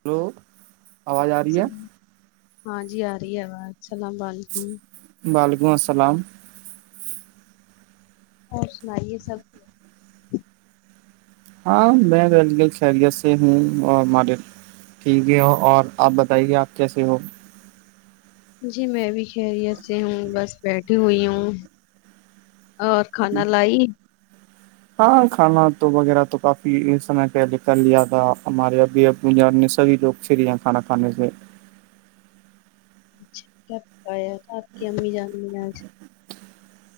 Hello آواز آ رہی ہے سلام- ہاں جی آ رہی ہے آواز السلام علیکم علیکم السلام [unintelligible] اور سنائیے سب ہاں میں رلیل خیریت سے ہوں اور مارد ٹھیک ہے ہو اور آپ بتائیے آپ کیسے ہو جی میں بھی خیریت سے ہوں بس بیٹھی ہوئی ہوں اور کھانا لائی ہاں کھانا تو وغیرہ تو کافی سمے پہلے کر لیا تھا ہمارے ابھی ابان نے سبھی لوگ چھر ہیں کھانا کھانے سے اچھا کیا پکایا آپ کی امی جان م جج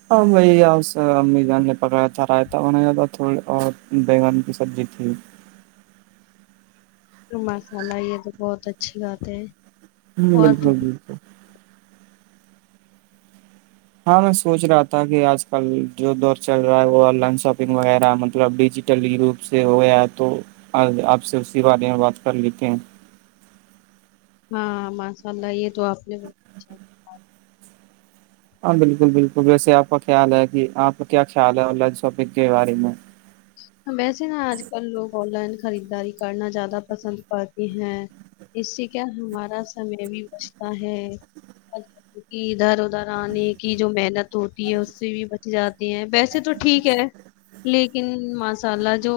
ہاں ب آ سے امیزان نے پکڑا تھا رائتا بنا جات تھا تھڑی اور بیگن کی سبزی تھی مسالہ یہ تو بہت اچھی بات ہے ہوں اور بالکل بالکل ہاں میں سوچ رہا تھا کہ آج کل جو دور چل رہا ہے وہ آن لائن شاپنگ وغیرہ مطلب ڈیجیٹل ی روپ سے ہویا ہے تو آپ سے اسی بارے میں بات کر لیتے ہیں ہاں ماشاء اللہ یہ تو آپ نے ہاں بالکل بالکل ویسے آپ کا خیال ہے کہ آپ کا کیا خیال ہے اائن شاپنگ کے بارے میں کہا۔ ویسے نہا آج کل لگ ال ہیں خریداری کرنا زیادہ پسند کرتے ہیں اس سے کیا ہمارا سمے بھی بچتا ہے ادھر ادھر آنے کی جو محنت ہوتی ہے اس سے بھی بچ جاتی ہے ویسے تو ٹھیک ہے لیکن مسالہ جو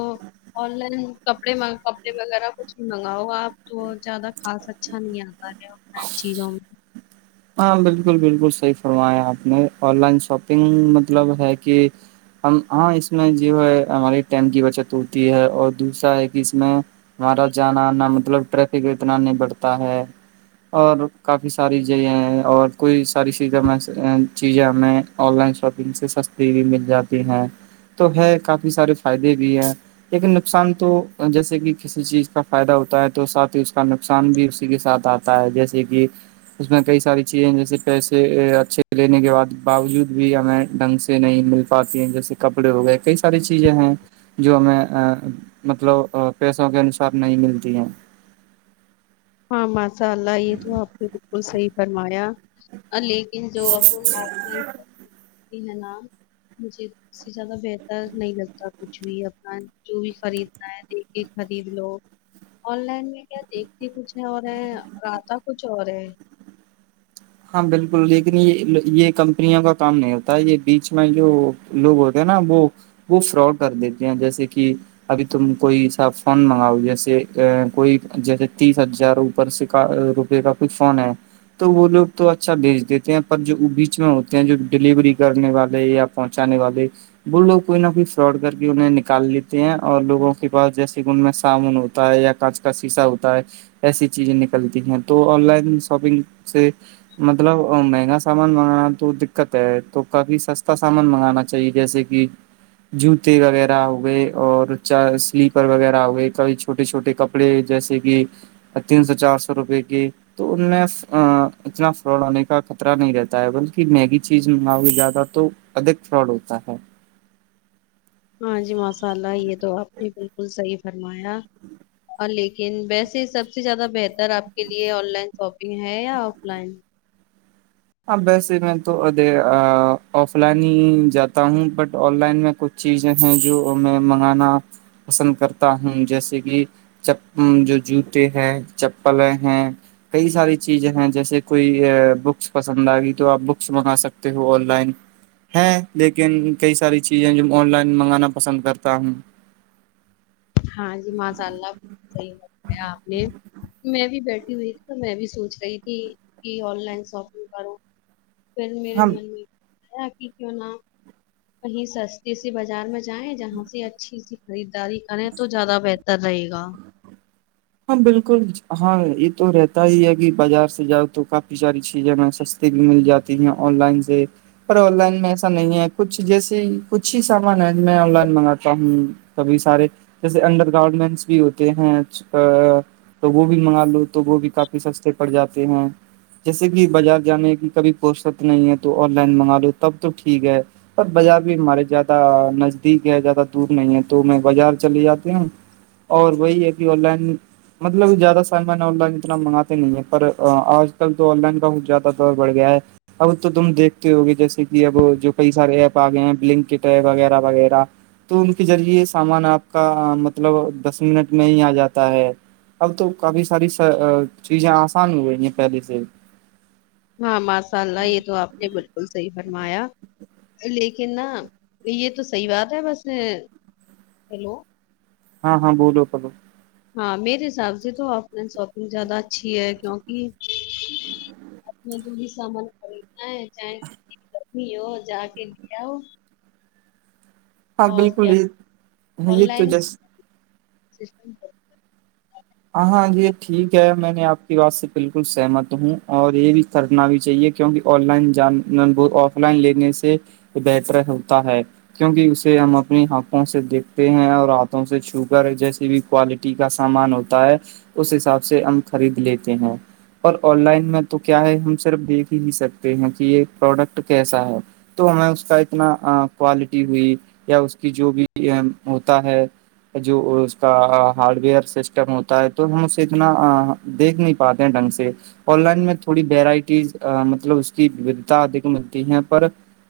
آن لائن کپڑے کپڑے وغیرہ کچھ بھی منگاؤ گا آپ تو زیادہ خاص اچھا نہیں آتا ہے لائن چیزوں میں ہاں بالکل بالکل صحیح فرمایا آپ نے آن لائن شاپنگ مطلب ہے کہ ہم ہاں اس میں جو ہے ہماری ٹائم کی بچت ہوتی ہے اور دوسرا ہے کہ اس میں ہمارا جانا نہ مطلب ٹریفک اتنا نہیں بڑھتا ہے اور کافی ساری اور کوئی [unintelligible] ساری چیزیں میں [unintelligible] چیزیں ہمیں آن لائن شاپنگ سے سستی بھی مل جاتی ہیں تو ہے کافی سارے فائدے بھی ہیں لیکن نقصان تو جیسے کہ کسی چیز کا فائدہ ہوتا ہے تو ساتھ ہی اس کا نقصان بھی اسی کے ساتھ آتا ہے جیسے کہ [unintelligible] اس میں کئی ساری چیزیں ہیں جیسے پیسے اچھے لینے کےع باوجود بھی ہمیں ڈھنگ سے نہیں مل پاتی ہیں جیسے کپڑے ہو گئے کئی ساری چیزیں ہیں جو ہمیں مطلب پیسوں کے انوسار نہیں ملتی ہیں [unintelligible] [unintelligible] ہاں م [unintelligible] مسالہ یہ تو آپ کے بالکل صحیح [unintelligible] فرمایا [unintelligible] لیکن جو اپ آف لائن [unintelligible] نا مجھے اس سے زیادہ بہتر نہیں لگتا کچھ بھی اپنا جو بھی خریدنا ہے دیکھ کے خرید لو آن لائن میں کیا دیکھ [unintelligible] کچھ ہے اور ہے رتا کچھ اور ہے [unintelligible] ہاں بالکل لیکن یہ یہ کمپنیوں کا کام نہیں ہوتا ہے یہ بیچ میں جو لوگ ہوتے ہیں نا وہ وہ فراڈ کر دیتے ہیں جیسے کہ ابھی تم کوئی سا فون منگاؤ جیسے کوئی جیسے تیس ہزار اوپر سے روپے کا کوئی فون ہے تو وہ لوگ [unintelligible] تو اچھا بھیج دیتے ہیں پر جو وہ بیچ میں ہوتے ہیں جو ڈیلیوری کرنے والے یا پہنچانے والے وہ لوگ کوئی نہ کوئی فراڈ کر کے انہیں نکال لیتے ہیں اور لوگوں کے پاس جیسے کہ ان میں سامن ہوتا ہے یا کانچ کا سیسا ہوتا ہے ایسی چیزیں نکلتی ہیں تو آن لائن شاپنگ سے مطلب مہنگا سامان منگانا تو دقت ہے تو کافھی سستا سامان منگانا چاہیے جیسے کہ جوتے وغیرہ ہوئے اور سلیپر وغیرہ ہوئے کبھی چھوٹے چھوٹے کپڑے جیسے کہ تین سو چار سو روپئے کے تو ان میں اتنا ف آنے کا خطرہ نہیں رہتا ہے بلکہ میگی چیز منگا ہو جیادا تو ادھک فراڈ ہوتا ہے [unintelligible] ہاں جی ماسال اللہ یہ تو آپ نے بالکل صحیح فرمایا اور لیکن ویسے سب سے زیادہ بہتر آپ کے لیے آن لائن شاپنگ ہے یا آف لائن [unintelligible] ہاں ویسے میں تو ا آف لائن ہی جاتا ہوں بٹ آن لائن میں کچھ چیزیں ہیں جو میں منگانا پسند کرتا ہوں جیسے کہ جو جوتے ہیں چپلیں ہیں کئی ساری چیزیں ہیں جیسے کوئی بک پسند آئے گی تو آپ بکس منگا سکتے ہو آن لائن ہے لیکن کئی ساری چیزیں جو آن لائن منگانا پسند کرتا ہوں ہاں جی ماشاء اللہ صحیح بتایا آپ نے میں بھی بیٹھی ہوئی تھی تو میں بھی سوچ رہی تھی کہ آن لائن شاپنگ کروں [unintelligible] پل میرے ہاں من میں [unintelligible] کہ کیوں نہ کہیں سستے سےی بازار میں جائیں جہاں سے اچھی سی خریداری کریں [unintelligible] تو زیادہ بہتر رہے گا ہاں بالکل ہاں یہ تو رہتا ہی ہے کہ بازار سے جاؤ تو کافی ساری چیزیں میں سستی بھی مل جاتی ہیں آن لائن سے پر آن لائن میں ایسا نہیں ہے کچھ جیسے کچھ ہی سامان ہے میں آن لائن منگاتا ہوں کبھی سارے جیسے انڈر گارمنٹس بھی ہوتے ہیں تو وہ بھی منگا لو تو وہ بھی کافی سستے پڑ جاتے ہیں جیسے کہ بازار جانے کی کبھی فرصت نہیں ہے تو آن لائن منگا لو تب تو ٹھیک ہے پر بازار بھی ہمارے زیادہ نزدیک ہے زیادہ دور نہیں ہے تو میں بازار چلے جاتے ہ اور وہی ہے کہ آن لائن مطلب زیادہ سامان آن لائن اتنا منگاتے نہیں ہیں پر آج کل تو آن لائن کا بہت زیادہ دور بڑھ گیا ہے اب تو تم دیکھتے ہو گے جیسے کہ اب جو کئی سارے ایپ آ گئے ہیں بلنک کٹ ہے وغیرہ وغیرہ تو ان کے ذریعے سامان آپ کا مطلب دس منٹ میں ہی آ جاتا [unintelligible] ہے اب تو کافی ساری چیزیں آسان ہو گئی ہیں پہلے سے [unintelligible] ہاں ماشاء اللہ یہ تو آپ نے بالکل صحیح فرمایا لیکن ن یہ تو صحیح بات ہے بس ہیلو ہاں ہاں بہل کل ہاں میرے حساب سے تو آف لائن شاپنگ زیادہ اچھی ہے کیوںک اپنے کو بھی سامان خریدنا ہے چاہے ک کرمی ہو جا کے گیا ہو ہاں بالکل یہ آن یہ تو لائن جس سسٹم ہاں ہاں یہ ٹھیک ہے میں نے آپ کی بات سے بالکل سہمت ہوں اور یہ بھی کرنا بھی چاہیے کیونکہ آن لائن جان آف لائن لینے سے بہتر ہوتا ہے کیونکہ اسے ہم اپنی ہنکھوں سے دیکھتے ہیں اور ہاتھوں سے چوگر جیسی بھی کوالٹی کا سامان ہوتا اس حساب سے ہم خرید لیتے ہیں اور آن لائن میں تو کیا ہے ہم صرف دیکھ ہی سکتے ہیں کہ یہ پروڈکٹ کیسا ہے تو ہمیں اس کا اتنا کوالٹی ہوئی یا اس کی جو بھی ہوتا ہے جو اس کا ہارڈ ویئر سسٹم ہوتا ہے تو ہم اسے اتنا دیکھ نہیں پاتے ہیں ڈھنگ سے آن لائن میں تھوڑی ویرائٹیز مطلب اس کیھتا ادھک ملتی ہے پر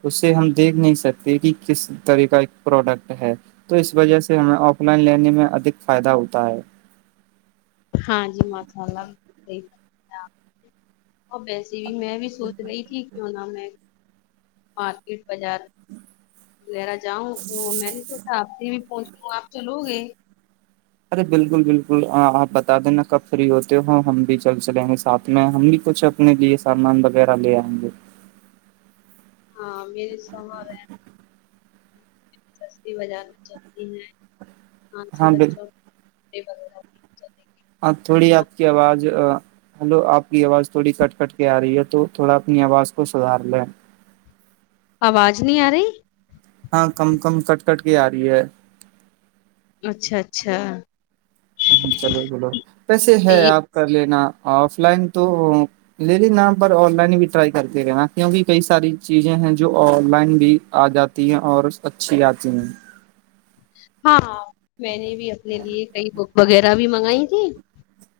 اسے ہم دیکھ نہیں سکتے کہ کس طرح کا ایک پروڈکٹ ہے تو اس وجہ سے ہمیں آف لائن لینے میں ادھک فائدہ ہوتا ہے ہاں جی مساء اللہ ایک اور ویسے بھی میں بھی سوچ رہی تھی کیوں نہ میں مارکیٹ بازار لیرا جاؤں تو میں نہیں سوچا بھی پہنچوں آپ چلو گے ارے بالکل بالکل آپ بتا دینا کب فری ہوتے ہو ہم بھی چل چلیں گے ساتھ میں ہم بھی کچھ اپنے لیے سامان وغیرہ لے آئیں گے ہاں مری سوو رہ ہیں سستی بجار میں سلتی ہیں ہانسیی ہاں بالکل بچو [inaudible] آ تھوڑی آپ کی آواز ہلو آپ کی آواز تھوڑی کٹ کٹ کے آ رہی ہے تو تھوڑا اپنی آواز کو سدھار لیں آواز نہیں آ رہی ہاں کم کم کٹ کٹ کے آ رہی ہے اچھا اچھا چلو چلو ویسے ہے یہ آپ کر لینا آف لائن تو لے لینا پر آن لائن بھی ٹرائی کرتے رہناا کیونکہ کئی ساری چیزیں ہیں جو آن لائن بھی آ جاتی ہیں اور اچھی آتی ہیں ہاں میں نے بھی اپنے لیے کئی بک وغیرہ بھی منگائی تھی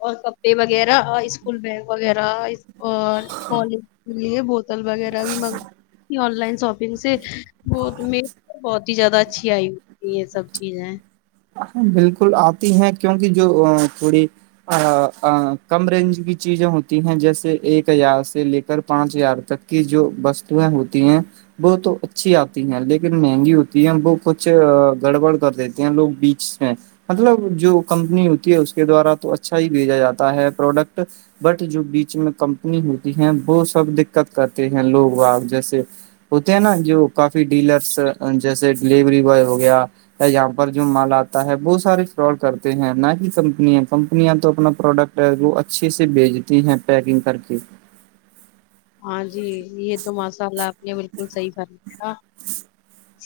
اور کپڑے وغیرہ اسکول بگ وغیرہ [inaudible] اور پالج یہ بہت وغیرہ بھی منگ آن لائن شاپنگ سے وہ بہ زیاد اچھی آئی یہ سب چیز ہیں ہ بالکل آتی ہیں کیوںک جو تھوڑی کم رینج کی چیزیں ہوتی ہیں جیسے ایک ہزار سے لے کر پانچ ہزار تک کی جو وستویں ہوتی ہیں وہ تو اچھی آتی ہیں لیکن مہنگی ہوتی ہے وہ کچھ گڑبڑ کر دیتے ہیں لوگ بیچ میں مطلب جو کمپنی ہوتی ہے اس کے دوارا تو اچھا ہی بھیجا جاتا ہے پروڈکٹ بٹ جو بیچ میں کمپنی ہوتی ہے وہ سب دقت کرتے ہیں لوگ آگ جیس ہوتے ہیں نا جو کافی ڈیلرس جیسے ڈیلیوری بوائے ہو گیا یہاں پر جو مال آتا ہے وہ سارے فراڈ کرتے ہیں نہ کی کمپنیاں کمپنیاں تو اپنا پروڈکٹ ہے وہ اچھے سے بھیجتی ہیں پیکنگ کر کے ہاں جی یہ تو ماشاء اللہ آپ نے بالکل صحیح فرم تھا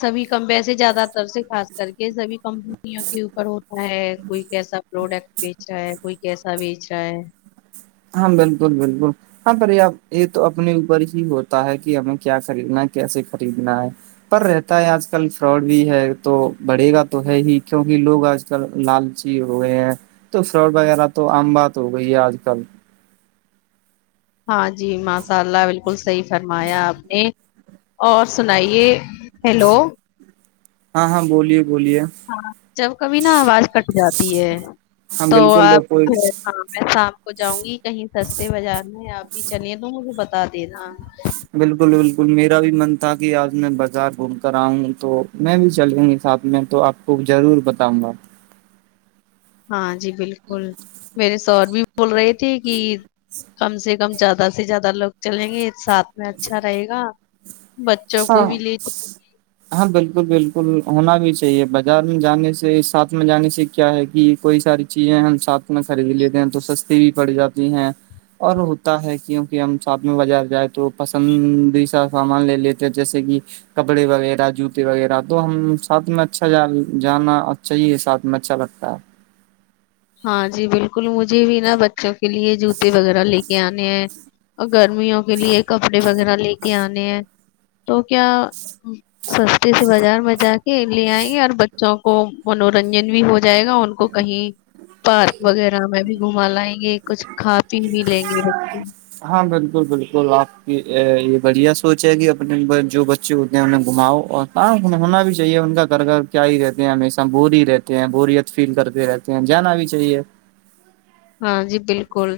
سبھی کم ویسے زیادہ تر سے خاص کر کے سبھی کم دنیا کے اوپر ہو ہے کوئی کیسا پروڈکٹ بیچ رہا ہے کوئی کیسا بیچ رہا ہے ہاں بالکل بالکل ہاں پر ب یہ تو اپنے اوپر ہی ہوتا ہے کہ ہمیں کیا خریدنا ہے کیسے خریدنا ہے پر رہتا ہے آج کل فراڈ بھی ہے تو بڑھے گا تو ہے ہی کیوںکہ لوگ آج کل لالچی ہو گئے ہیں تو فراڈ وغیرہ تو آم بات ہو گئی ہے آج کل [unintelligible] ہاں جی ماشاء اللہ بالکل صحیح فرمایا آپ نے اور سنائیے ہیلو ہاں ہاں بولیے بولیے ہاں جب کبھی نا آواز کٹ جاتی ہے ہاں تو بالکل لوگ آپ کوئی ہاں میں کو جاؤں گی کہیں سستے بازار میں آپ ہی چلے تو مجھے بتا دےینا بالکل بالکل میرا بھی من تھا کہ آج میں بازار گھوم کر آؤں تو میں بھی چلوں گی ساتھ میں تو آپ کو ضرور بتاؤں گا ہاں جی بالکل میرے سور بھی بول رہے تھے کہ کم سے کم زیادہ سے زیادہ لوگ چلیں گے ساتھ میں اچھا رہے گا بچوں کو ہاں بھی لے ہاں بالکل بالکل ہونا بھی چاہیے بازار میں جانے سے ساتھ میں جانے سے کیا ہے کہ کوئی ساری چیزیں ہم ساتھ میں خرید لیتے ہیں تو سستی بھی پڑ جاتی ہے اور ہوتا ہے کیوںکہ ہم ساتھ میں بازار جائے تو پسندی سا سامان لے لیتے [unintelligible] جیسے کہ کپڑے وغیرہ جوتے وغیرہ تو ہم ساتھ میں اچھا جانا چاہ ہی ہے ساتھ میں اچھا لگتا ہے ہاں جی بالکل مجھے بھی نا ب بچوں کے لیے جوتے وغیرہ ل کے آنے ہیں اور گرمیوں کے لیے کپڑے وغیرہ لے کے آنے ہیں تو کیا سستے سے بازار میں جا کے لے آئیں گے اور بچوں کو منورنجن بھی ہو جائے گا ان کو کہیں پارک وغیرہ میں بھی گھما لائیں گے کچھ کھا پی بھی لیں گے بچے ہاں بالکل بالکل آپ کی یہ بڑھیا سوچ ہے کہ اپنے جو بچے ہوتے ہیں انہیں گھماؤ اور کہاں ہونا بھی چاہیے ان کا گھر گھر کیا ہی رہتے ہیں ہمیشہ بور ہی رہتے ہیں بوریت فیل کرتے رہتے ہیں جانا بھی چاہیے [unintelligible] ہاں جی بالکل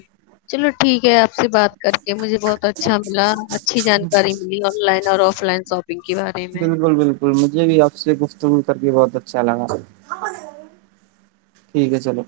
چلو ٹھیک ہے آپ سے بات کر کے مجھے بہت اچھا ملا اچھی جانکاری ملی آن لائن اور آف لائن شاپنگ کے بارے میں بالکل بالکل مجھے بھی آپ سے گفتگل کر کے بات ب اچھا لگا ٹھیک ہے چلو